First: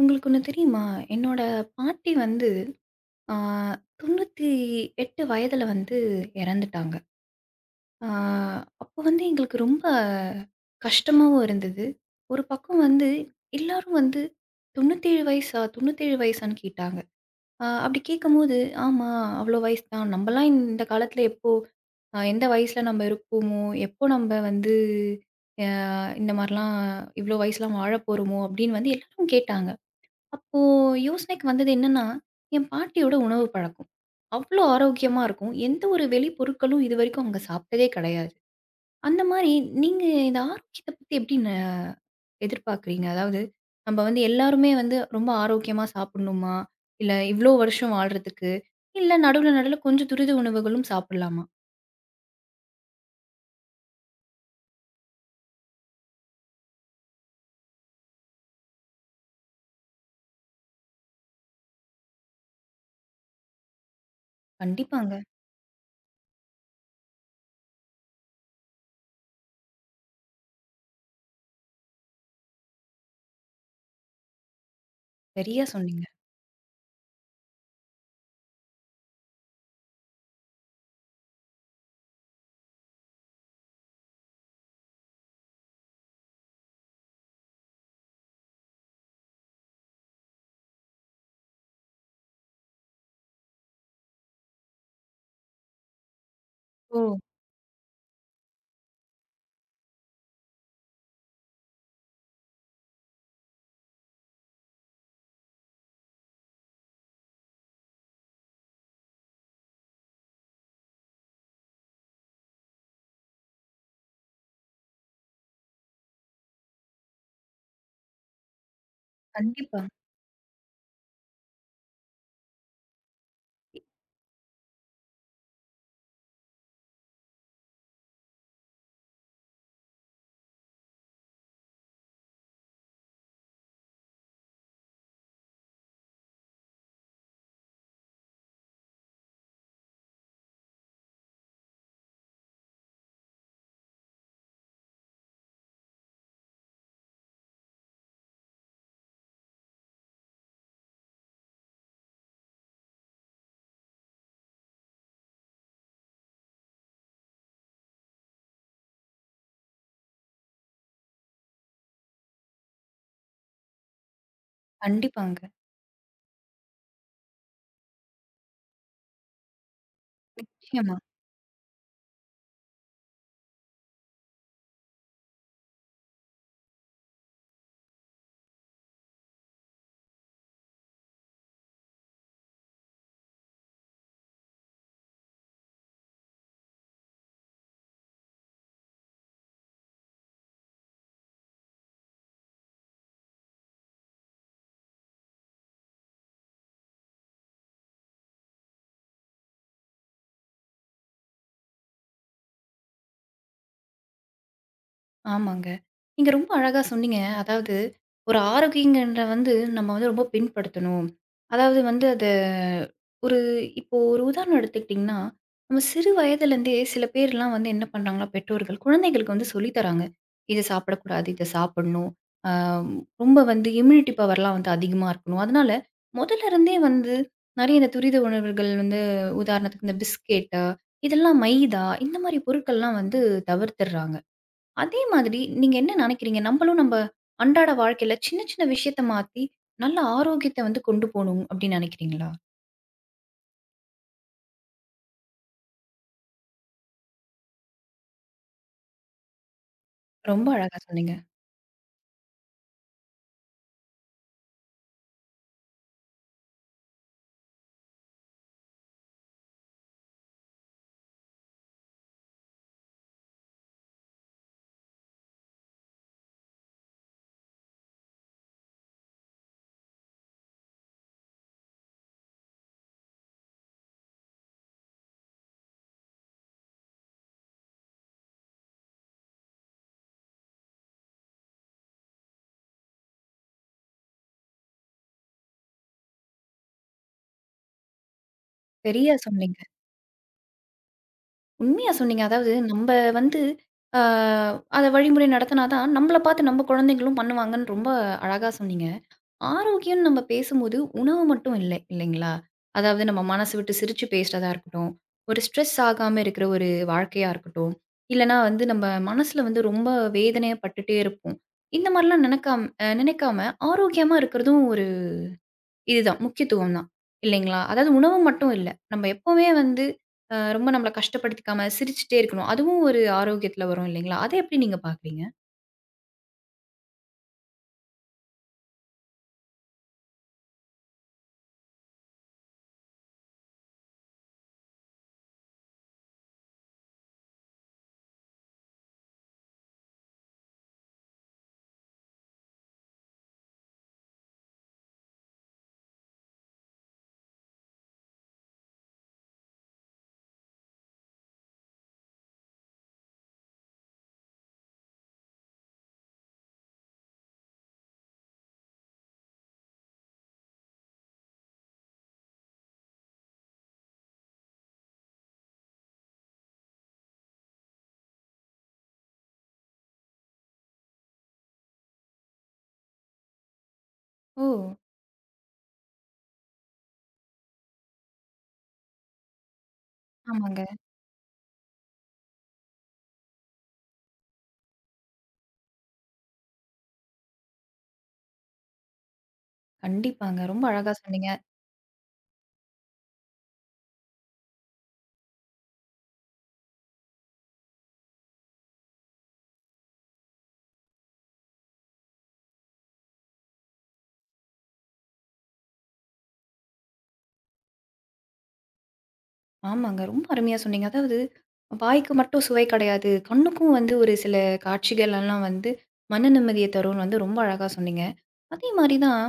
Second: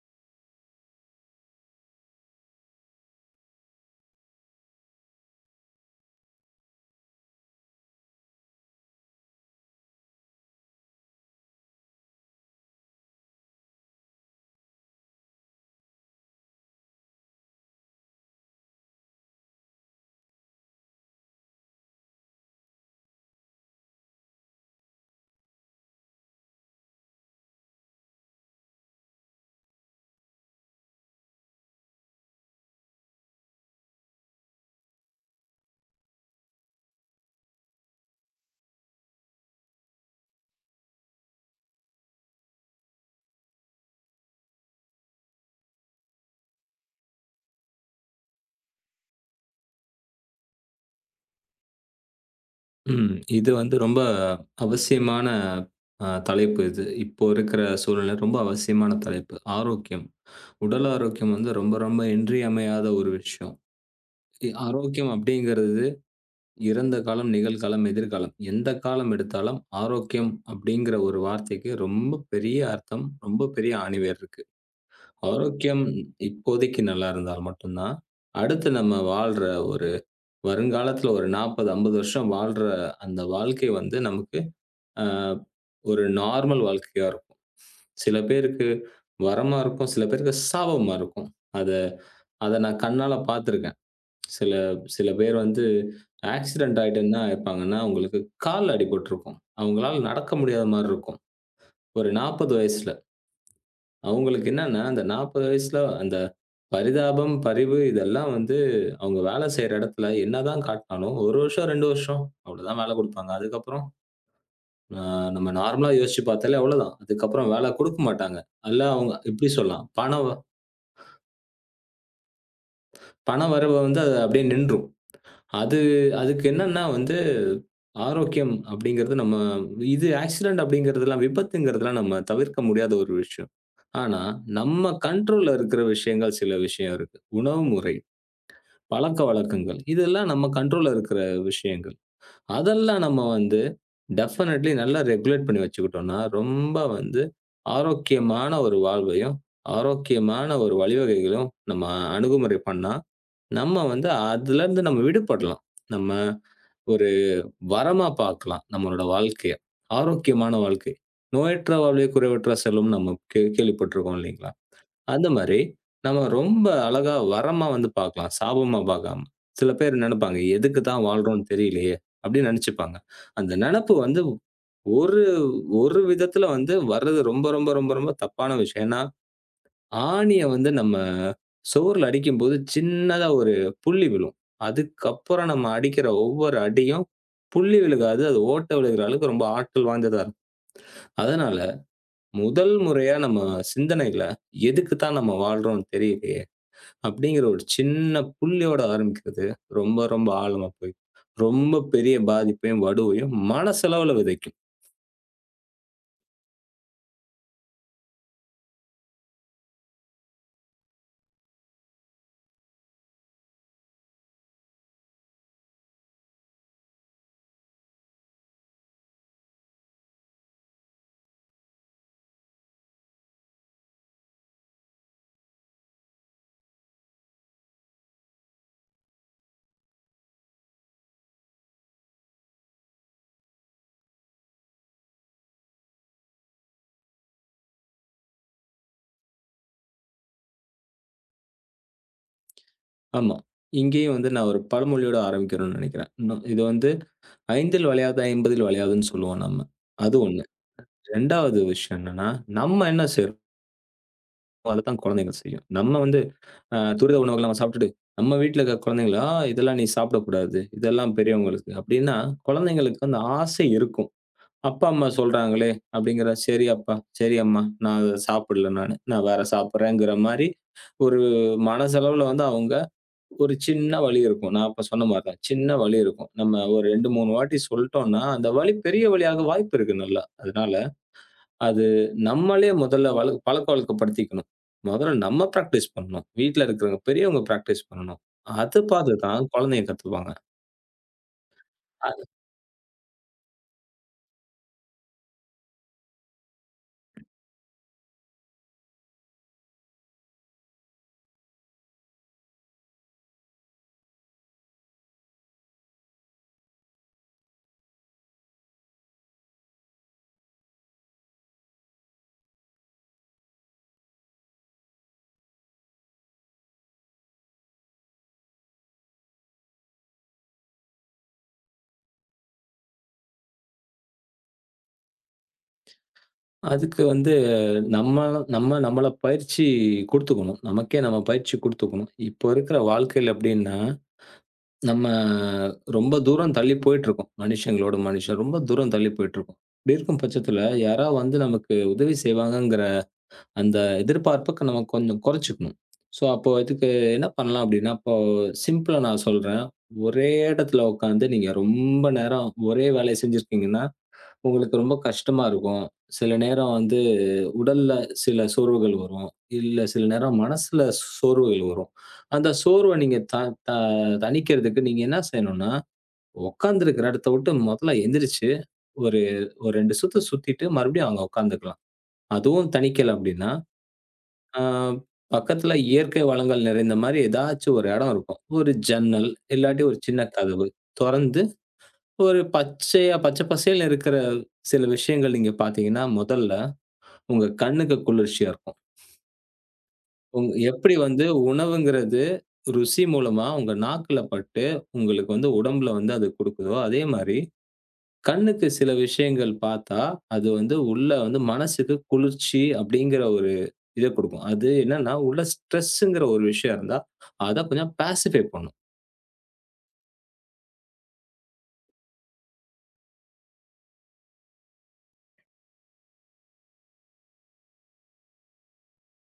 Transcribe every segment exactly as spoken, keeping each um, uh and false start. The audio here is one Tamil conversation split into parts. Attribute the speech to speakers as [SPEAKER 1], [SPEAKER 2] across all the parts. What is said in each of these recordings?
[SPEAKER 1] உங்களுக்கு ஒண்ணு தெரியுமா? என்னோட பாட்டி வந்து ஆ தொண்ணூற்றி எட்டு வயதுல வந்து இறந்துட்டாங்க. ஆ அப்போ வந்து எங்களுக்கு ரொம்ப கஷ்டமாவும் இருந்தது. ஒரு பக்கம் வந்து எல்லாரும் வந்து தொண்ணூற்றி ஏழு வயசா? தொண்ணூற்றி ஏழு வயசான்னு கேட்டாங்க. ஆ அப்படி கேட்கும்போது, ஆமா அவ்வளோ வயசு தான். நம்மலாம் இந்த காலத்துல எப்போ அ எந்த வயசுல நம்ம இருப்போமோ, எப்போ நம்ம வந்து அ இந்த மாரிலாம் இவ்வளோ வயசுலாம் வாழப்போறோமோ அப்படின்னு வந்து எல்லாரும் கேட்டாங்க. அப்போ யோசனைக்கு வந்தது என்னன்னா, என் பாட்டியோட உணவு பழக்கம். அவ்ளோ ஆரோக்கியமா இருக்கும். எந்த ஒரு வெளி பொருட்களும் இதுவரைக்கும் அவங்க சாப்பிட்டதே கிடையாது. அந்த மாரி நீங்க இந்த ஆரோக்கியத்த பத்தி எப்படி ந எதிர்பார்க்கிறீங்க? அதாவது நம்ம வந்து எல்லாருமே வந்து ரொம்ப ஆரோக்கியமா சாப்பிடணுமா? இல்ல இவ்ளோ வருஷம் வாழ்றதுக்கு, இல்ல நடுவுல நடுவுல கொஞ்சம் துரித உணவுகளும் சாப்பிடலாமா?
[SPEAKER 2] ம். இது வந்து ரொம்ப அவசியமான அ தலைப்பு இது. இப்போ இருக்கிற சூழ்நிலை ரொம்ப அவசியமான தலைப்பு. ஆரோக்கியம். உடல் ஆரோக்கியம் வந்து ரொம்ப ரொம்ப இன்றியமையாத ஒரு விஷயம். இ ஆரோக்கியம்
[SPEAKER 1] கண்டிப்பாங்க.
[SPEAKER 2] அப்படிங்கிறது இறந்த காலம், நிகழ்காலம், எதிர்காலம். எந்த காலம் எடுத்தாலும் ஆரோக்கியம் அப்படிங்கிற ஒரு வார்த்தைக்கு ரொம்ப பெரிய அர்த்தம், ரொம்ப பெரிய ஆணிவேர் இருக்கு.
[SPEAKER 1] சரியா
[SPEAKER 2] ஆரோக்கியம்
[SPEAKER 1] சொன்னீங்க.
[SPEAKER 2] இப்போதைக்கு நல்லா இருந்தால் மட்டும் தான், அடுத்து நம்ம வாழ்ற ஒரு வருங்காலத்துல ஒரு நாற்பது, ஐம்பது வருஷம் வாழ்ற அந்த வாழ்க்கை வந்து நமக்கு அ ஒரு நார்மல் வாழ்க்கையா இருக்கும். சில பேருக்கு வரமா இருக்கும். சில பேருக்கு சாபமா இருக்கும். அத அத நான் கண்ணால பார்த்துருக்கேன். சில சில பேர் வந்து ஆக்சிடென்ட் ஆயிட்டு என்ன
[SPEAKER 1] ஓ!
[SPEAKER 2] ஆயிருப்பாங்கன்னா, அவங்களுக்கு கால்ல அடிபட்டுருக்கும். அவங்களால நடக்க முடியாத மாரி இருக்கும். ஒரு நாற்பது வயசுல. அவங்களுக்கு என்னன்னா, அந்த நாற்பது வயசுல அந்த பரிதாபம், பரிவு இதெல்லாம் வந்து அவங்க வேலை செய்ற இடத்துல என்னதான் காட்டினாலும், ஒரு வருஷம், ரெண்டு வருஷம் அவ்வளோதான் வேலை குடுப்பாங்க. அதுக்கப்புறம் ஆ நம்ம நார்மலா யோசிச்சு பார்த்தாலே அவ்வளோதான். அதுக்கப்புறம் வேல குடுக்க மாட்டாங்க. அல்ல அவங்க எப்படி
[SPEAKER 1] கண்டிப்பா,
[SPEAKER 2] சொல்லலாம்? பண வ பண வரவு வந்து அது அப்படியே நின்றும். அது அதுக்கு என்னன்னா வந்து, ஆரோக்கியம் அப்படிங்கிறது நம்ம இது ஆக்சிடென்ட் அப்படிங்கிறதெல்லாம், விபத்துங்கிறதெல்லாம் நம்ம தவிர்க்க முடியாத ஒரு விஷயம். ஆனா, நம்ம கண்ட்ரோல்ல இருக்கிற விஷயங்கள் சில விஷயம் இருக்கு. உணவு முறை, பழக்கவழக்கங்கள் இதெல்லாம் நம்ம கண்ட்ரோல்ல இருக்கிற விஷயங்கள். அதெல்லாம் நம்ம வந்து டெஃபினெட்லி நல்லா ரெகுலேட் பண்ணி வச்சுக்கிட்டோம்னா, ரொம்ப வந்து ஆரோக்கியமான ஒரு வாழ்வையும், ஆரோக்கியமான ஒரு வழிவகைகளையும் நம்ம அணுகுமுறை பண்ணா, நம்ம வந்து அதுலருந்து நம்ம விடுபடலாம். நம்ம ஒரு வரமா பார்க்கலாம் நம்மளோட வாழ்க்கைய. ஆரோக்கியமான வாழ்க்கை. நோயற்ற வாழ்வே குறைவற்ற செல்வம்னு நம்ம கே கேள்விப்பட்டுருக்கோம் இல்லைங்களா? அந்த
[SPEAKER 1] கண்டிப்பாங்க.
[SPEAKER 2] மாரி, நம்ம ரொம்ப அழகா வரமா வந்து பார்க்கலாம். சாபமா பார்க்காம. சில பேர் நெனப்பாங்க, "எதுக்கு
[SPEAKER 1] நிச்சயமா.
[SPEAKER 2] தான் வாழ்றோம்னு தெரியலையே!" அப்படின்னு நெனச்சுப்பாங்க. அந்த நெனப்பு வந்து ஒரு ஒரு விதத்துல வந்து வர்றது ரொம்ப ரொம்ப ரொம்ப ரொம்ப தப்பான விஷயம். ஏன்னா, ஆணிய வந்து நம்ம சோறுல அடிக்கும்போது சின்னதா ஒரு புள்ளி விழும். அதுக்கப்புறம் நம்ம அடிக்கிற ஒவ்வொரு அடியும் புள்ளி விழுகாது. அது ஓட்ட விழுகிற அளவுக்கு ரொம்ப ஆற்றல் வாய்ந்ததா இருக்கும். அதனால முதல் முறையா நம்ம சிந்தனையில, "எதுக்கு தான் நம்ம வாழ்றோம்னு தெரியலையே!" அப்படிங்கிற ஒரு சின்ன புள்ளியோட ஆரம்பிக்கிறது, ரொம்ப ரொம்ப ஆழமா போய், ரொம்ப பெரிய பாதிப்பையும், வடுவையும் மனசளவுல விதைக்கும்.
[SPEAKER 1] ஆமாங்க. நீங்க ரொம்ப அழகா சொன்னீங்க. அதாவது ஒரு ஆரோக்கியங்கன்ற வந்து நம்ம வந்து ரொம்ப பின்படுத்தணும். அதாவது வந்து அத ஒரு இப்போ ஒரு உதாரணம் எடுத்துக்கிட்டிங்கன்னா, நம்ம சிறு வயதிலேருந்தே சில பேர்லாம் வந்து என்ன பண்றாங்கன்னா, பெற்றோர்கள் குழந்தைகளுக்கு வந்து சொல்லி தராங்க. இத சாப்பிடக்கூடாது, இத சாப்பிடணும். ஆ ரொம்ப வந்து இம்யூனிட்டி பவர்லாம் வந்து அதிகமா இருக்கணும். அதனால முதல்ல இருந்தே வந்து நெறைய இந்த துரித உணவுகள் வந்து உதாரணத்துக்கு இந்த பிஸ்கெட்டா, இதெல்லாம் மைதா இந்த மாரி பொருட்கள்லாம் வந்து தவிர்த்துடுறாங்க. அதே மாதிரி நீங்க என்ன நினைக்கிறீங்க? நம்பளும் நம்ப அன்றாட வாழ்க்கையில சின்ன சின்ன விஷயத்த மாத்தி, நல்ல ஆரோக்கியத்த வந்து கொண்டு போணும் அப்படின்னு நினைக்கிறீங்களா?
[SPEAKER 2] ஆமா. இங்கேயும் வந்து நான் ஒரு பழமொழியோட ஆரம்பிக்கணும்னு நெனைக்கிறேன். இன்னும் இது வந்து ஐந்தில் வளையாதது ஐம்பதில் வளையாதுன்னு சொல்லுவோம் நம்ம. அது ஒன்று.
[SPEAKER 1] ரொம்ப அழகா சொன்னீங்க.
[SPEAKER 2] இரண்டாவது விஷயம் என்னன்னா, நம்ம என்ன செய்றோமோ அதத்தான் குழந்தைங்க செய்யும். நம்ம வந்து அ துரித உணவுகள நம்ம சாப்பிட்டுட்டு, நம்ம வீட்ல இருக்க குழந்தைங்கள, "ஆ இதெல்லாம் நீ சாப்பிடக்கூடாது. இதெல்லாம் பெரியவங்களுக்கு." அப்படின்னா, குழந்தைங்களுக்கு அந்த ஆசை இருக்கும். அப்பா, அம்மா சொல்றாங்களே! அப்படிங்கிற, "சரி அப்பா, சரி அம்மா, நான் அத சாப்பிடல நானு. நான் வேற சாப்பிடுறேங்கிற" மாரி ஒரு மனசளவுல வந்து அவங்க ஒரு சின்ன வலி இருக்கும். நான் அப்ப சொன்ன மாரி தான். சின்ன வலி இருக்கும். நம்ம ஒரு ரெண்டு, மூணு வாட்டி சொல்ட்டோம்னா, அந்த வலி பெரிய வலியாக வாய்ப்பு இருக்கு நல்லா. அதனால அது நம்மளே முதல்ல வழ பழக்கவழக்கப்படுத்திக்கணும். முதல்ல நம்ம பிராக்டிஸ் பண்ணணும். வீட்ல இருக்கிறவங்க பெரியவங்க பிராக்டிஸ் பண்ணணும். அது பார்த்து
[SPEAKER 1] சரியா
[SPEAKER 2] தான்
[SPEAKER 1] சொன்னீங்க.
[SPEAKER 2] குழந்தைங்க கத்துப்பாங்க.
[SPEAKER 1] உண்மையா சொன்னீங்க. அதாவது நம்ப வந்து அ அத வழிமுறை நடத்தினா தான், நம்மள பார்த்து நம்ம குழந்தைங்களும் பண்ணுவாங்கன்னு ரொம்ப அழகா சொன்னீங்க. ஆரோக்கியம்னு நம்ம பேசும்போது உணவு மட்டும் இல்லை இல்லைங்களா? அதாவது நம்ம மனசு விட்டு சிரிச்சு பேசுறதா இருக்கட்டும், ஒரு ஸ்ட்ரெஸ் ஆகாம இருக்கிற ஒரு வாழ்க்கையா இருக்கட்டும், இல்லன்னா வந்து நம்ம மனசுல வந்து ரொம்ப வேதனைய பட்டுட்டே இருப்போம். இந்த மாரிலாம் நினைக்காம அ நினைக்காம ஆரோக்கியமா இருக்கிறதும் ஒரு இதுதான் முக்கியத்துவம் தான் இல்லைங்களா? அதாவது உணவு மட்டும் இல்ல. நம்ம எப்பவுமே வந்து அ ரொம்ப நம்மள கஷ்டப்படுத்திக்காம சிரிச்சுட்டே இருக்கணும். அதுவும் ஒரு ஆரோக்கியத்துல வரும் இல்லைங்களா? அத எப்படி நீங்க பார்க்குறீங்க?
[SPEAKER 2] அதுக்கு வந்து நம்ம நம்ம நம்மள பயிற்சி குடுத்துக்கணும். நமக்கே நம்ம பயிற்சி குடுத்துக்கணும். இப்போ இருக்கிற வாழ்க்கையில எப்படின்னா, நம்ம ரொம்ப தூரம் தள்ளி போயிட்டுருக்கோம். மனுஷங்களோட மனுஷன் ரொம்ப தூரம் தள்ளி போயிட்டுருக்கோம். இப்படி இருக்கும் பட்சத்தில, யாரா வந்து நமக்கு உதவி செய்வாங்கங்கிற அந்த எதிர்பார்ப்புக்கு நம்ம கொஞ்சம் குறைச்சுக்கணும். ஸோ, அப்போ இதுக்கு என்ன பண்ணலாம் அப்படின்னா, இப்போ சிம்பிளா நான் சொல்றேன். ஒரே இடத்துல உட்காந்து நீங்க ரொம்ப நேரம் ஒரே வேலைய செஞ்சிருக்கீங்கன்னா, உங்களுக்கு ரொம்ப கஷ்டமா இருக்கும். சில நேரம் வந்து உடல்ல சில சோர்வுகள் வரும். இல்ல சில நேரம் மனசுல சோர்வுகள் வரும். அந்த சோர்வ நீங்க த த தணிக்கிறதுக்கு நீங்க என்ன செய்யணும்னா, உட்கார்ந்திருக்கிற இடத்த விட்டு முதல்ல எந்திரிச்சு, ஒரு ஒரு ரெண்டு சுத்து சுத்திட்டு மறுபடியும் அங்க உட்காந்துக்கலாம். அதுவும் தணிக்கல அப்படின்னா,
[SPEAKER 1] ஓ!
[SPEAKER 2] ஆ பக்கத்துல இயற்கை வளங்கள் நிறைந்த மாரி ஏதாச்சும் ஒரு இடம் இருக்கும். ஒரு ஜன்னல், இல்லாட்டி ஒரு சின்ன
[SPEAKER 1] ஆமாங்க.
[SPEAKER 2] கதவு தொறந்து, ஒரு பச்சையா பச்சை பசேல்னு இருக்கிற சில விஷயங்கள் நீங்க பார்த்தீங்கன்னா, முதல்ல உங்க கண்ணுக்கு குளிர்ச்சியா இருக்கும்.
[SPEAKER 1] கண்டிப்பாங்க.
[SPEAKER 2] உங்
[SPEAKER 1] ரொம்ப
[SPEAKER 2] எப்படி
[SPEAKER 1] அழகா
[SPEAKER 2] வந்து
[SPEAKER 1] சொன்னீங்க.
[SPEAKER 2] உணவுங்கிறது ருசி மூலமா உங்க நாக்குல பட்டு, உங்களுக்கு வந்து உடம்புல வந்து அது குடுக்குதோ, அதே மாரி கண்ணுக்கு சில விஷயங்கள் பார்த்தா, அது வந்து உள்ள வந்து மனசுக்கு குளிர்ச்சி அப்படிங்கிற ஒரு இத குடுக்கும். அது என்னன்னா, உள்ள ஸ்ட்ரெஸ்ஸுங்கிற ஒரு விஷயம் இருந்தா, அத கொஞ்சம் பேசிஃபை பண்ணும்.
[SPEAKER 1] ஆமாங்க. ரொம்ப அருமையா சொன்னீங்க. அதாவது வாய்க்கு மட்டும் சுவை கிடையாது. கண்ணுக்கும் வந்து ஒரு சில காட்சிகள் எல்லாம் வந்து மன நிம்மதிய தரும்னு வந்து ரொம்ப அழகா சொன்னீங்க. அதே மாரி தான்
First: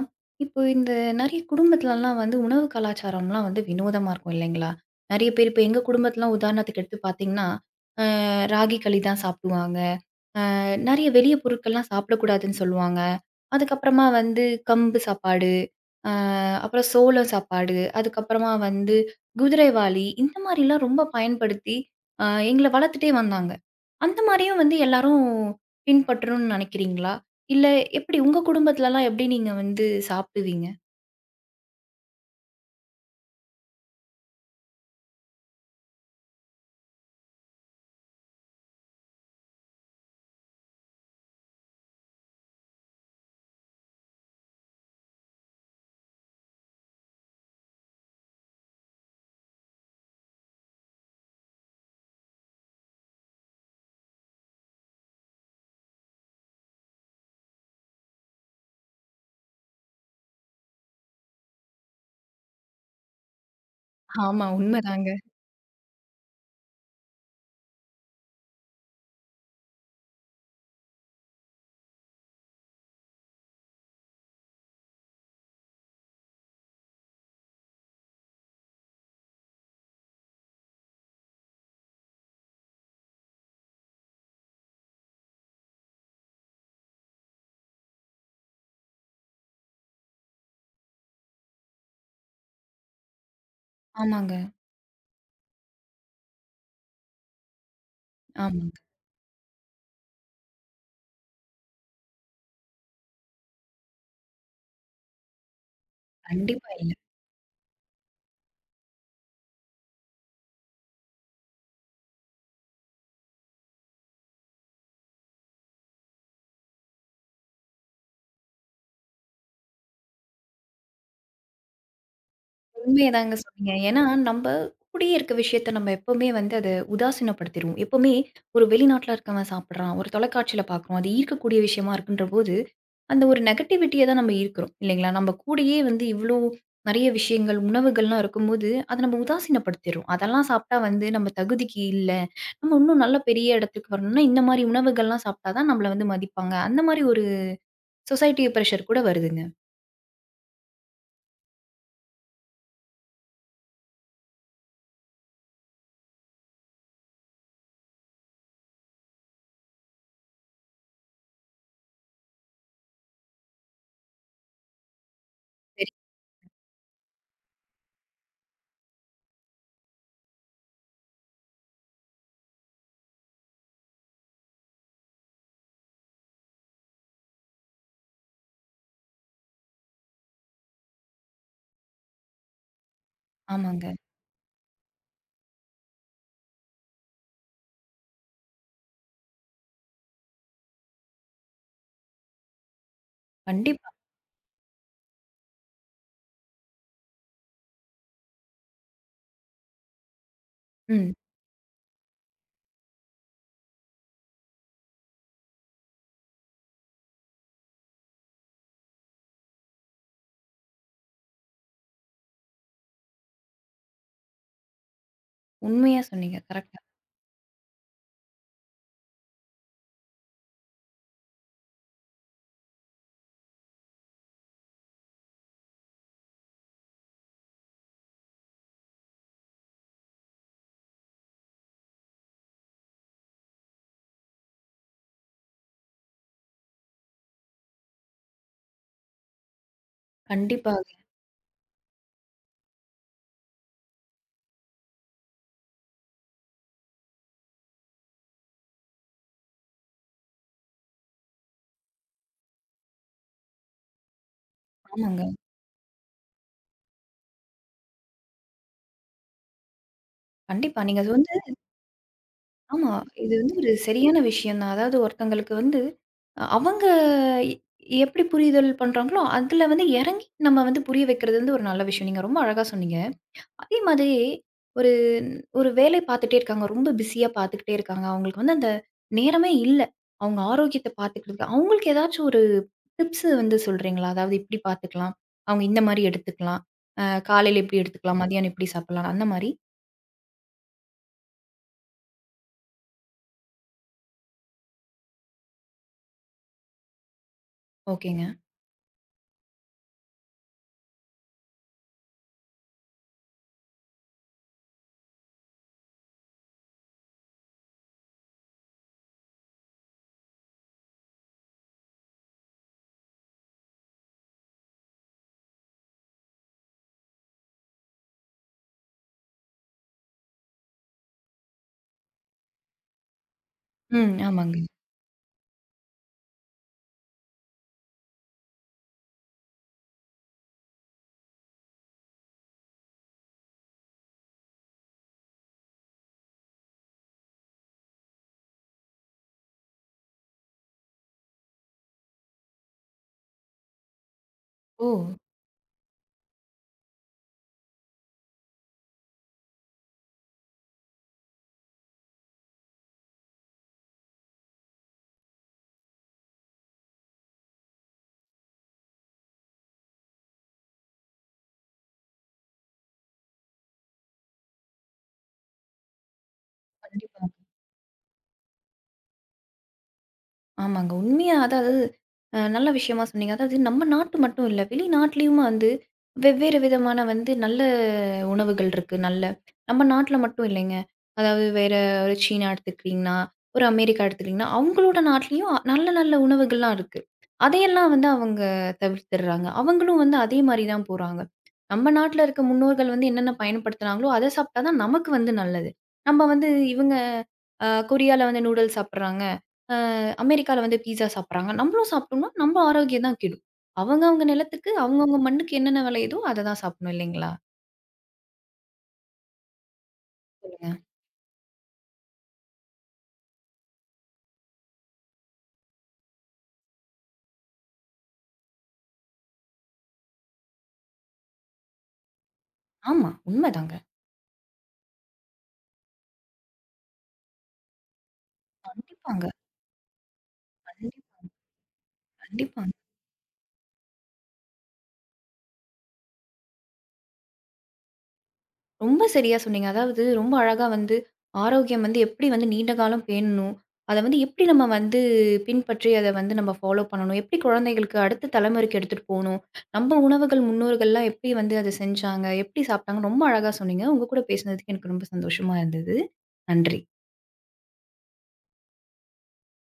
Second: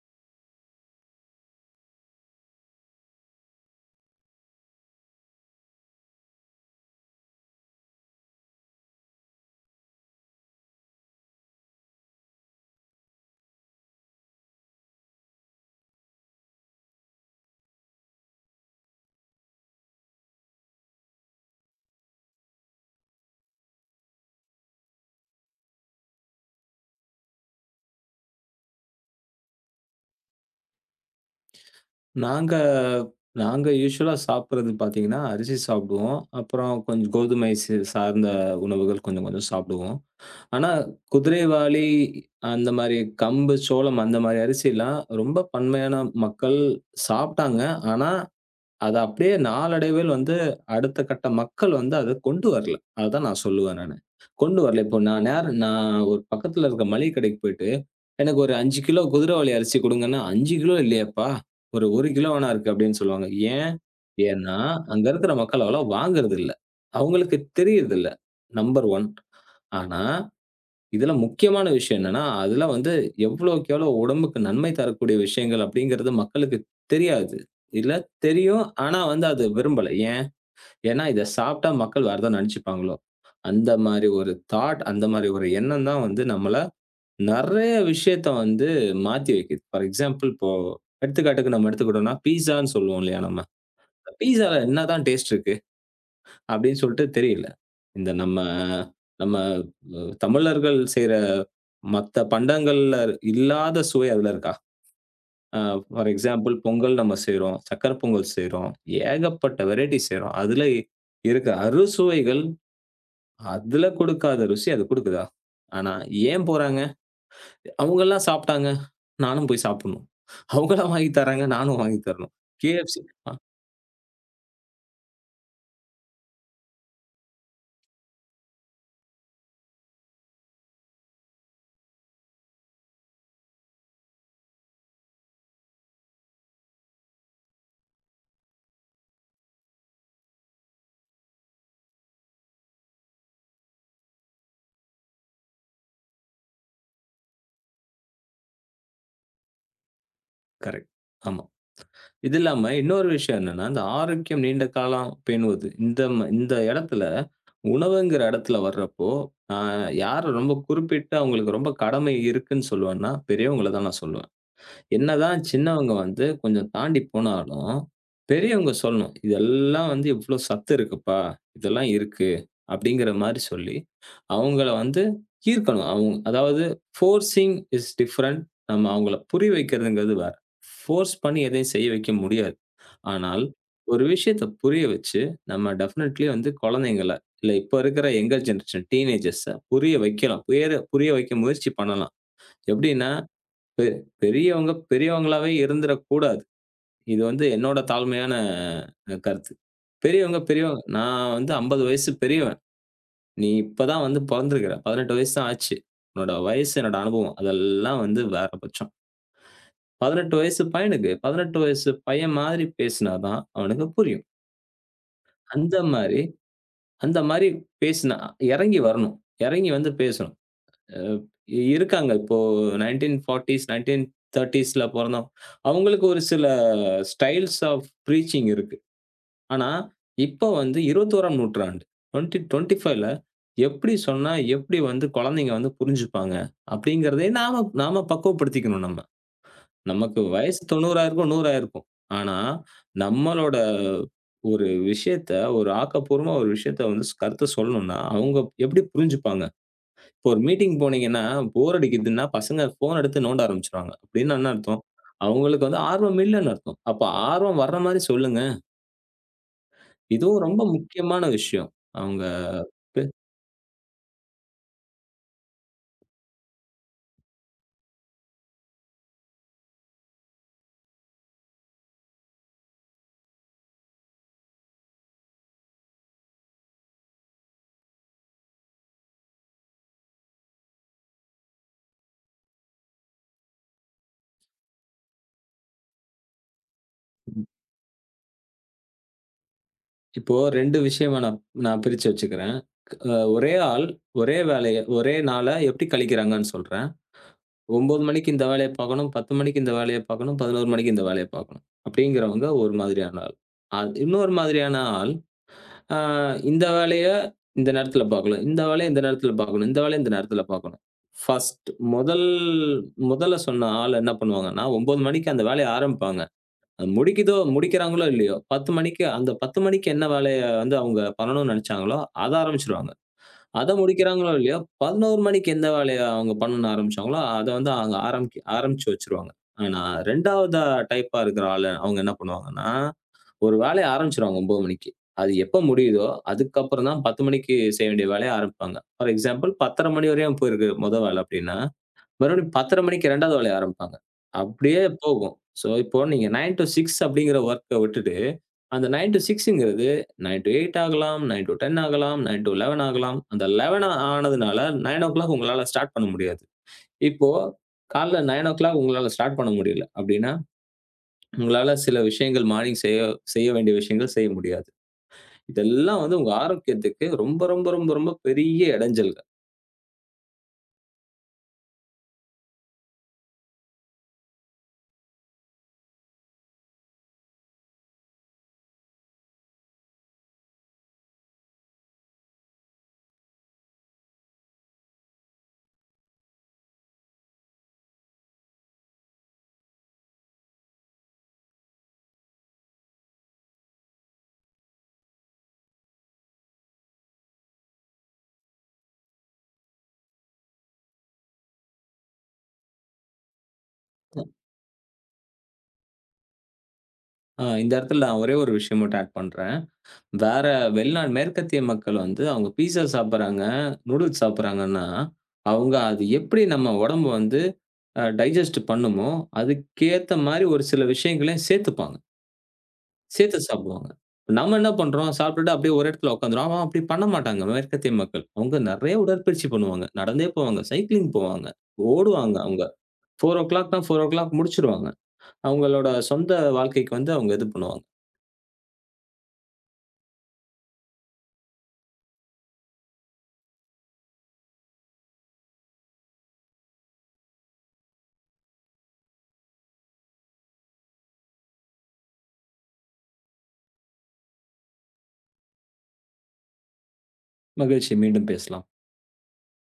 [SPEAKER 1] இப்போ இந்த நெறைய குடும்பத்துலலாம் வந்து உணவு கலாச்சாரம்லாம் வந்து வினோதமா இருக்கும் இல்லைங்களா? நெறைய பேர் இப்ப எங்க குடும்பத்துலாம் உதாரணத்துக்கு எடுத்து பார்த்தீங்கன்னா, அ ராகி களி தான் சாப்பிடுவாங்க. நெறைய வெளிய பொருட்கள்லாம் சாப்பிடக்கூடாதுன்னு சொல்லுவாங்க. அதுக்கப்புறமா வந்து கம்பு சாப்பாடு, அ அப்புறம் சோளம் சாப்பாடு, அதுக்கப்புறமா வந்து குதிரைவாலி இந்த மாரிலாம் ரொம்ப பயன்படுத்தி அ எங்கள வளர்த்துட்டே வந்தாங்க. அந்த மாரியும் வந்து எல்லாரும் பின்பற்றணும்னு நினைக்கிறீங்களா? இல்ல எப்படி உங்க குடும்பத்துலலாம் எப்படி நீங்க வந்து சாப்பிடுவீங்க?
[SPEAKER 2] நாங்க நாங்க யூசுவலா சாப்பிடுறது பார்த்தீங்கன்னா, அரிசி சாப்பிடுவோம். அப்புறம் கொஞ்சம் கோதுமை ச சார்ந்த உணவுகள் கொஞ்சம் கொஞ்சம் சாப்பிடுவோம். ஆனா, குதிரைவாலி அந்த மாரி கம்பு, சோளம் அந்த மாரி அரிசிலாம் ரொம்ப பன்மையான மக்கள் சாப்ட்டாங்க. ஆனா, அத அப்டியே நாளடைவில் வந்து அடுத்த கட்ட மக்கள் வந்து அத கொண்டு வரல. அதுதான் நான் சொல்லுவேன் நானு. கொண்டு வரல. இப்போ நான் நேர நான் ஒரு பக்கத்துல இருக்க மளிகை கடைக்கு போயிட்டு, எனக்கு ஒரு அஞ்சு கிலோ குதிரைவாலி அரிசி குடுங்கன்னா, அஞ்சு கிலோ இல்லையேப்பா! ஒரு 1 கிலோ வேணா இருக்கு அப்டின்னு சொல்லுவாங்க. ஏன்?
[SPEAKER 1] ஆமா
[SPEAKER 2] ஏன்னா, அங்க
[SPEAKER 1] உண்மதாங்க.
[SPEAKER 2] இருக்கிற மக்கள் அவ்வளவா வாங்குறதில்ல. அவங்களுக்கு தெரியறதில்ல. நம்பர் ஒன்று. ஆனா இதுல முக்கியமான விஷயம் என்னன்னா, அதுல வந்து எவ்வளோக்கு எவ்வளோ உடம்புக்கு நன்மை தரக்கூடிய விஷயங்கள் அப்படிங்கிறது மக்களுக்கு தெரியாது. இல்ல தெரியும். ஆனா வந்து அது விரும்பல. ஏன்? ஏன்னா இத சாப்பிட்டா மக்கள் வேற ஏதோ நெனச்சுப்பாங்களோ! அந்த மாரி ஒரு தாட், அந்த மாரி ஒரு எண்ணம் தான் வந்து நம்மள நெறைய விஷயத்த வந்து மாத்தி வைக்குது. ஃபார் எக்ஸாம்பிள் இப்போ எடுத்துக்காட்டுக்கு நம்ம எடுத்துக்கிட்டோம்னா, பீஸான்னு சொல்லுவோம் இல்லையா நம்ம?
[SPEAKER 1] ஆமாங்க,
[SPEAKER 2] பீஸால என்னதான் டேஸ்ட் இருக்கு? அப்படின்னு சொல்லிட்டு தெரியல. இந்த நம்ம
[SPEAKER 1] ஆமாங்க.
[SPEAKER 2] நம்ம அ தமிழர்கள் செய்ற மத்த பண்டங்கள்ல இல்லாத சுவை அதுல இருக்கா? அ ஃபார் எக்ஸாம்பிள்
[SPEAKER 1] கண்டிப்பா இல்ல.
[SPEAKER 2] பொங்கல் நம்ம செய்றோம். சர்க்கரை பொங்கல் செய்றோம். ஏகப்பட்ட வெரைட்டி செய்றோம். அதுல இருக்க அறுசுவைகள் அதுல கொடுக்காத ருசி அது கொடுக்குதா? ஆனா ஏன் போறாங்க? அவங்கலாம் சாப்பிட்டாங்க. நானும் போய் சாப்பிடணும். அவங்கலாம் வாங்கி தர்றாங்க. நானும் வாங்கி தரணும். K F C. ஆ
[SPEAKER 1] உண்மையதாங்க சொன்னீங்க. ஏன்னா, நம்ப கூடயே இருக்க விஷயத்த நம்ம எப்பவுமே வந்து அத உதாசீனப்படுத்திருவோம். எப்பவுமே ஒரு வெளிநாட்ல இருக்கவன் சாப்பிடுறான், ஒரு தொலைக்காட்சியில பார்க்குறோம். அது ஈர்க்கக்கூடிய விஷயமா இருக்குன்ற போது, அந்த ஒரு நெகட்டிவிட்டிய தான் நம்ம ஈர்க்கிறோம் இல்லைங்களா? நம்ம கூடயே வந்து இவ்ளோ நெறைய விஷயங்கள், உணவுகள்லாம் இருக்கும்போது, அத நம்ம உதாசீனப்படுத்திர்றோம். அதெல்லாம் சாப்பிட்டா வந்து நம்ம தகுதிக்கு இல்ல. நம்ம இன்னும் நல்ல பெரிய இடத்துக்கு வரணும்னா, இந்த மாரி உணவுகள்லாம் சாப்பிட்டா தான் நம்மள வந்து மதிப்பாங்க. அந்த மாரி ஒரு சொசைட்டி பிரஷர் கூட வருதுங்க.
[SPEAKER 2] கரெக்ட். ஆமா. இது இல்லாம இன்னொரு விஷயம் என்னன்னா, இந்த ஆரோக்கியம் நீண்ட காலம் பேணுவது. இந்த ம இந்த இடத்துல உணவுங்கிற இடத்துல வர்றப்போ, அ யார ரொம்ப குறிப்பிட்டு அவங்களுக்கு ரொம்ப கடமை இருக்குன்னு சொல்லுவேன்னா, பெரியவங்கள தான் நான் சொல்லுவேன். என்னதான்
[SPEAKER 1] சரி.
[SPEAKER 2] சின்னவங்க வந்து கொஞ்சம் தாண்டி போனாலும், பெரியவங்க சொல்லணும். இதெல்லாம் வந்து இவ்ளோ சத்து இருக்குப்பா, இதெல்லாம் இருக்கு. அப்படிங்கிற மாரி சொல்லி, அவங்கள வந்து ஈர்க்கணும். அவங்க அதாவது ஃபோர்சிங் இஸ் டிஃபரண்ட். நம்ம அவங்கள புரிய வைக்கிறதுங்கிறது வேற. ஃபோர்ஸ் பண்ணி எதையும் செய்ய வைக்க முடியாது. ஆனால்,
[SPEAKER 1] ஆமாங்க.
[SPEAKER 2] ஒரு விஷயத்த புரிய வச்சு, நம்ம டெஃபினெட்லி வந்து குழந்தைங்கள, இல்ல இப்ப இருக்கிற யங்கர் ஜெனரேஷன் டீனேஜர்ஸ புரிய வைக்கலாம். புயர புரிய வைக்க முயற்சி பண்ணலாம். எப்படின்னா, பெ
[SPEAKER 1] கண்டிப்பா.
[SPEAKER 2] பெரியவங்க பெரியவங்களாவே இருந்துறக்கூடாது. இது வந்து என்னோட தாழ்மையான அ கருத்து. பெரியவங்க பெரியவங்க
[SPEAKER 1] ம்.
[SPEAKER 2] நான் வந்து ஐம்பது வயசு பெரியவன். நீ இப்ப தான் வந்து பொறந்திருக்கிற. பதினெட்டு வயசு தான் ஆச்சு. உன்னோட வயசு என்னோட அனுபவம். அதெல்லாம் வந்து வேற பட்சம். பதினெட்டு வயசு பையனுக்கு, பதினெட்டு வயசு பையன் மாதிரி பேசினா தான் அவனுக்கு புரியும். அந்த
[SPEAKER 1] உண்மையா
[SPEAKER 2] மாரி
[SPEAKER 1] சொன்னீங்க. கரெக்ட்.
[SPEAKER 2] அந்த மாரி பேசினா இறங்கி வரணும். இறங்கி வந்து பேசணும். அ இருக்காங்க. இப்போ நைன்டீன் ஃபோர்ட்டீஸ், நைன்டீன் தர்ட்டீஸ்ல பொறந்தவங்க. அவங்களுக்கு ஒரு சில ஸ்டைல்ஸ் ஆஃப் ப்ரீச்சிங் இருக்கு. ஆனா, இப்போ வந்து இருபத்தி ஒன்றாம் நூற்றாண்டு இரண்டாயிரத்தி இருபத்தி ஐந்தில் எப்படி சொன்னா, எப்படி வந்து குழந்தைங்க வந்து புரிஞ்சுப்பாங்க? அப்படிங்கிறதையும் நாம நாம பக்குவப்படுத்திக்கணும் நம்ம. நமக்கு வயசு
[SPEAKER 1] கண்டிப்பாங்க.
[SPEAKER 2] தொண்ணூறு ஆயிருக்கும், நூறு ஆயிருக்கும். ஆனா, நம்மளோட ஒரு விஷயத்த, ஒரு ஆக்கப்பூர்வமா ஒரு விஷயத்த வந்து ஸ் கருத்து சொல்லணும்னா, அவங்க எப்படி புரிஞ்சுப்பாங்க? இப்போ ஒரு மீட்டிங் போனீங்கன்னா, போர் அடிக்குதுன்னா, பசங்க ஃபோன் எடுத்து நோண்ட ஆரம்பிச்சுருவாங்க. அப்படின்னா என்ன அர்த்தம்?
[SPEAKER 1] ஆமாங்க.
[SPEAKER 2] அவங்களுக்கு வந்து ஆர்வம் இல்லன்னு அர்த்தம். அப்ப ஆர்வம் வர்ற மாரி சொல்லுங்க. இதுவும் ரொம்ப
[SPEAKER 1] கண்டிப்பா. நீங்க அது
[SPEAKER 2] முக்கியமான
[SPEAKER 1] வந்து
[SPEAKER 2] விஷயம். அவங்க
[SPEAKER 1] ஆமா.
[SPEAKER 2] பே
[SPEAKER 1] இது வந்து ஒரு சரியான விஷயம் தான். அதாவது ஒருத்தங்களுக்கு வந்து அ அவங்க எ எப்படி புரிதல் பண்றாங்களோ, அதுல வந்து இறங்கி நம்ம வந்து புரிய வைக்கிறது வந்து ஒரு நல்ல விஷயம். நீங்க ரொம்ப அழகா சொன்னீங்க. அதே மாதிரி ஒரு ஒரு வேலை பார்த்துட்டே இருக்காங்க. ரொம்ப பிஸியா பார்த்துக்கிட்டே இருக்காங்க. அவங்களுக்கு வந்து அந்த நேரமே இல்ல. அவங்க ஆரோக்கியத்த பார்த்துக்கிறதுக்கு. அவங்களுக்கு ஏதாச்சும் ஒரு டிப்ஸ் வந்து சொல்றீங்களா? அதாவது இப்படி பார்த்துக்கலாம். அவங்க இந்த மாரி எடுத்துக்கலாம். அ காலையில இப்படி எடுத்துக்கலாம். மதியானம் இப்படி சாப்பிடலாம். அந்த மாரி?
[SPEAKER 2] இப்போ ரெண்டு விஷயமா நான் நான் பிரிச்சு வச்சுக்கிறேன். க அ ஒரே ஆள், ஒரே வேலைய, ஒரே நாள எப்படி கழிக்கிறாங்கன்னு சொல்றேன். ஒன்பது
[SPEAKER 1] ஓகேங்க.
[SPEAKER 2] மணிக்கு இந்த வேலைய பார்க்கணும். பத்து மணிக்கு இந்த வேலைய பார்க்கணும். பதினொன்று மணிக்கு இந்த வேலைய பார்க்கணும். அப்படிங்கிறவங்க ஒரு மாதிரியான ஆள். அ இன்னொரு மாதிரியான ஆள், அ இந்த வேலைய இந்த நேரத்தில பார்க்கணும். இந்த வேலைய இந்த நேரத்தில பார்க்கணும். இந்த வேலைய இந்த நேரத்தில பார்க்கணும். ஃபர்ஸ்ட் முதல் முதல்ல சொன்ன ஆள் என்ன பண்ணுவாங்கன்னா, ஒன்பது மணிக்கு அந்த வேலைய ஆரம்பிப்பாங்க. அது முடிக்குதோ முடிக்கிறாங்களோ இல்லையோ, பத்து மணிக்கு அந்த பத்து மணிக்கு என்ன வேலைய வந்து அவங்க பண்ணணும்னு நினைச்சாங்களோ, அத ஆரம்பிச்சுருவாங்க. அத
[SPEAKER 1] ம்.
[SPEAKER 2] முடிக்கிறாங்களோ இல்லையோ,
[SPEAKER 1] ஆமாங்க.
[SPEAKER 2] பதினொன்று மணிக்கு எந்த வேலைய அவங்க பண்ண ஆரம்பிச்சாங்களோ, அத வந்து அவங்க ஆரம்பிக்க ஆரம்பிச்சு வச்சுருவாங்க. ஆனா இரண்டாவது டைப்பா இருக்கிற ஆளு அவங்க என்ன பண்ணுவாங்கன்னா, ஒரு வேலைய ஆரம்பிச்சுருவாங்க ஒன்பது மணிக்கு. அது எப்ப முடியுதோ, அதுக்கப்புறம் தான் பத்து மணிக்கு செய்ய வேண்டிய வேலைய ஆரம்பிப்பாங்க. ஃபார் எக்ஸாம்பிள் பத்து முப்பது மணி வரையும் போயிருக்கு மொத வேல அப்படின்னா, மறுபடியும் பத்தரை மணிக்கு இரண்டாவது வேலைய ஆரம்பிப்பாங்க. அப்படியே
[SPEAKER 1] ஓ!
[SPEAKER 2] போகும். ஸோ, இப்போ நீங்க ஒன்பது டூ ஆறு அப்படிங்கிற வொர்க்க விட்டுட்டு, அந்த ஒன்பது டூ 6ங்கிறது ஒன்பது டூ எட்டு ஆகலாம், ஒன்பது டூ பத்து ஆகலாம், ஒன்பது டூ பதினொன்று ஆகலாம். அந்த பதினொன்று ஆனதுனால ஒன்பது மணி உங்களால ஸ்டார்ட் பண்ண முடியாது. இப்போ காலைல ஒன்பது மணி உங்களால ஸ்டார்ட் பண்ண முடியல அப்படின்னா, உங்களால சில விஷயங்கள் மார்னிங் செய்ய செய்ய வேண்டிய விஷயங்கள் செய்ய முடியாது. இதெல்லாம் வந்து உங்க ஆரோக்கியத்துக்கு
[SPEAKER 1] கண்டிப்பா.
[SPEAKER 2] ரொம்ப, ரொம்ப, ரொம்ப, ரொம்ப பெரிய இடைஞ்சல்கள்.
[SPEAKER 1] ஆமாங்க. உண்மையா அதாவது அ நல்ல விஷயமா சொன்னீங்க. அதாவது நம்ம நாட்டு மட்டும் இல்ல. வெளிநாட்டிலயும் வந்து வெவ்வேறு விதமான வந்து நல்ல உணவுகள் இருக்கு. நல்ல நம்ம நாட்ல மட்டும் இல்லைங்க. அதாவது வேற ஒரு சீனா எடுத்துக்கிட்டீங்கன்னா, ஒரு அமெரிக்கா எடுத்துக்கிட்டீங்கன்னா, அவங்களோட நாட்டிலயும் நல்ல நல்ல உணவுகள்லாம் இருக்கு. அதையெல்லாம் வந்து அவங்க தவிர்த்துடுறாங்க. அவங்களும் வந்து அதே மாரி தான் போறாங்க. நம்ம நாட்ல இருக்க முன்னோர்கள் வந்து என்னென்ன பயன்படுத்துனாங்களோ, அத சாப்பிட்டா தான் நமக்கு வந்து நல்லது. நம்ம வந்து இவங்க அ கொரியால வந்து நூடுல்ஸ் சாப்பிடுறாங்க. அ அமெரிக்கால வந்து பீட்ஸா சாப்பிடுறாங்க. நம்மளும் சாப்பிட்டோம்னா, நம்ம ஆரோக்கியம் தான் கெடும். அவங்க அவங்க நிலத்துக்கு, அவங்க அவங்க மண்ணுக்கு என்னென்ன விளையுதோ அத தான் சாப்பிடணும் இல்லைங்களா?
[SPEAKER 2] அ இந்த இடத்துல நான் ஒரே ஒரு விஷயம் மட்டும் ஆட் பண்றேன். வேற
[SPEAKER 1] சொல்லுங்க.
[SPEAKER 2] வெளிநாடு மேற்கத்திய மக்கள் வந்து அவங்க பீஸா சாப்பிடுறாங்க, நூடுல்ஸ் சாப்பிடுறாங்கன்னா, அவங்க அது எப்படி நம்ம உடம்பு வந்து அ டைஜஸ்ட் பண்ணுமோ, அதுக்கேத்த மாரி ஒரு சில விஷயங்களையும் சேர்த்துப்பாங்க.
[SPEAKER 1] ஆமா,
[SPEAKER 2] சேர்த்து
[SPEAKER 1] உண்மைதாங்க.
[SPEAKER 2] சாப்பிடுவாங்க. இப்ப நம்ம என்ன பண்றோம்? சாப்பிட்டுட்டு அப்படியே ஒரு இடத்துல உட்காந்துறோம். ஆனா அப்படி பண்ண மாட்டாங்க மேற்கத்திய மக்கள். அவங்க நெறைய
[SPEAKER 1] கண்டிப்பாங்க.
[SPEAKER 2] உடற்பயிற்சி பண்ணுவாங்க. நடந்தே போவாங்க,
[SPEAKER 1] கண்டிப்
[SPEAKER 2] சைக்கிளிங் போவாங்க, ஓடுவாங்க அவங்க.
[SPEAKER 1] கண்டிப்பாங்க.
[SPEAKER 2] 4:00னா நான்கு மணி முடிச்சுருவாங்க. அவங்களோட சொந்த வாழ்க்கைக்கு வந்து அவங்க இது பண்ணுவாங்க.
[SPEAKER 1] ரொம்ப சரியா சொன்னீங்க. அதாவது ரொம்ப அழகா வந்து ஆரோக்கியம் வந்து எப்படி வந்து நீண்ட காலம் பேணணும். அத வந்து எப்படி நம்ம வந்து பின்பற்றி அத வந்து நம்ம ஃபாலோ பண்ணணும். எப்படி குழந்தைகளுக்கு அடுத்த தலைமுறைக்கு எடுத்துட்டு போணும். நம்ம உணவுகள் முன்னோர்கள்லாம் எப்படி வந்து அத செஞ்சாங்க, எப்படி சாப்பிட்டாங்க ரொம்ப அழகா சொன்னீங்க. உங்க கூட பேசினதுக்கு எனக்கு ரொம்ப சந்தோஷமா இருந்தது. நன்றி.
[SPEAKER 2] மகிழ்ச்சி. மீண்டும் பேசலாம்.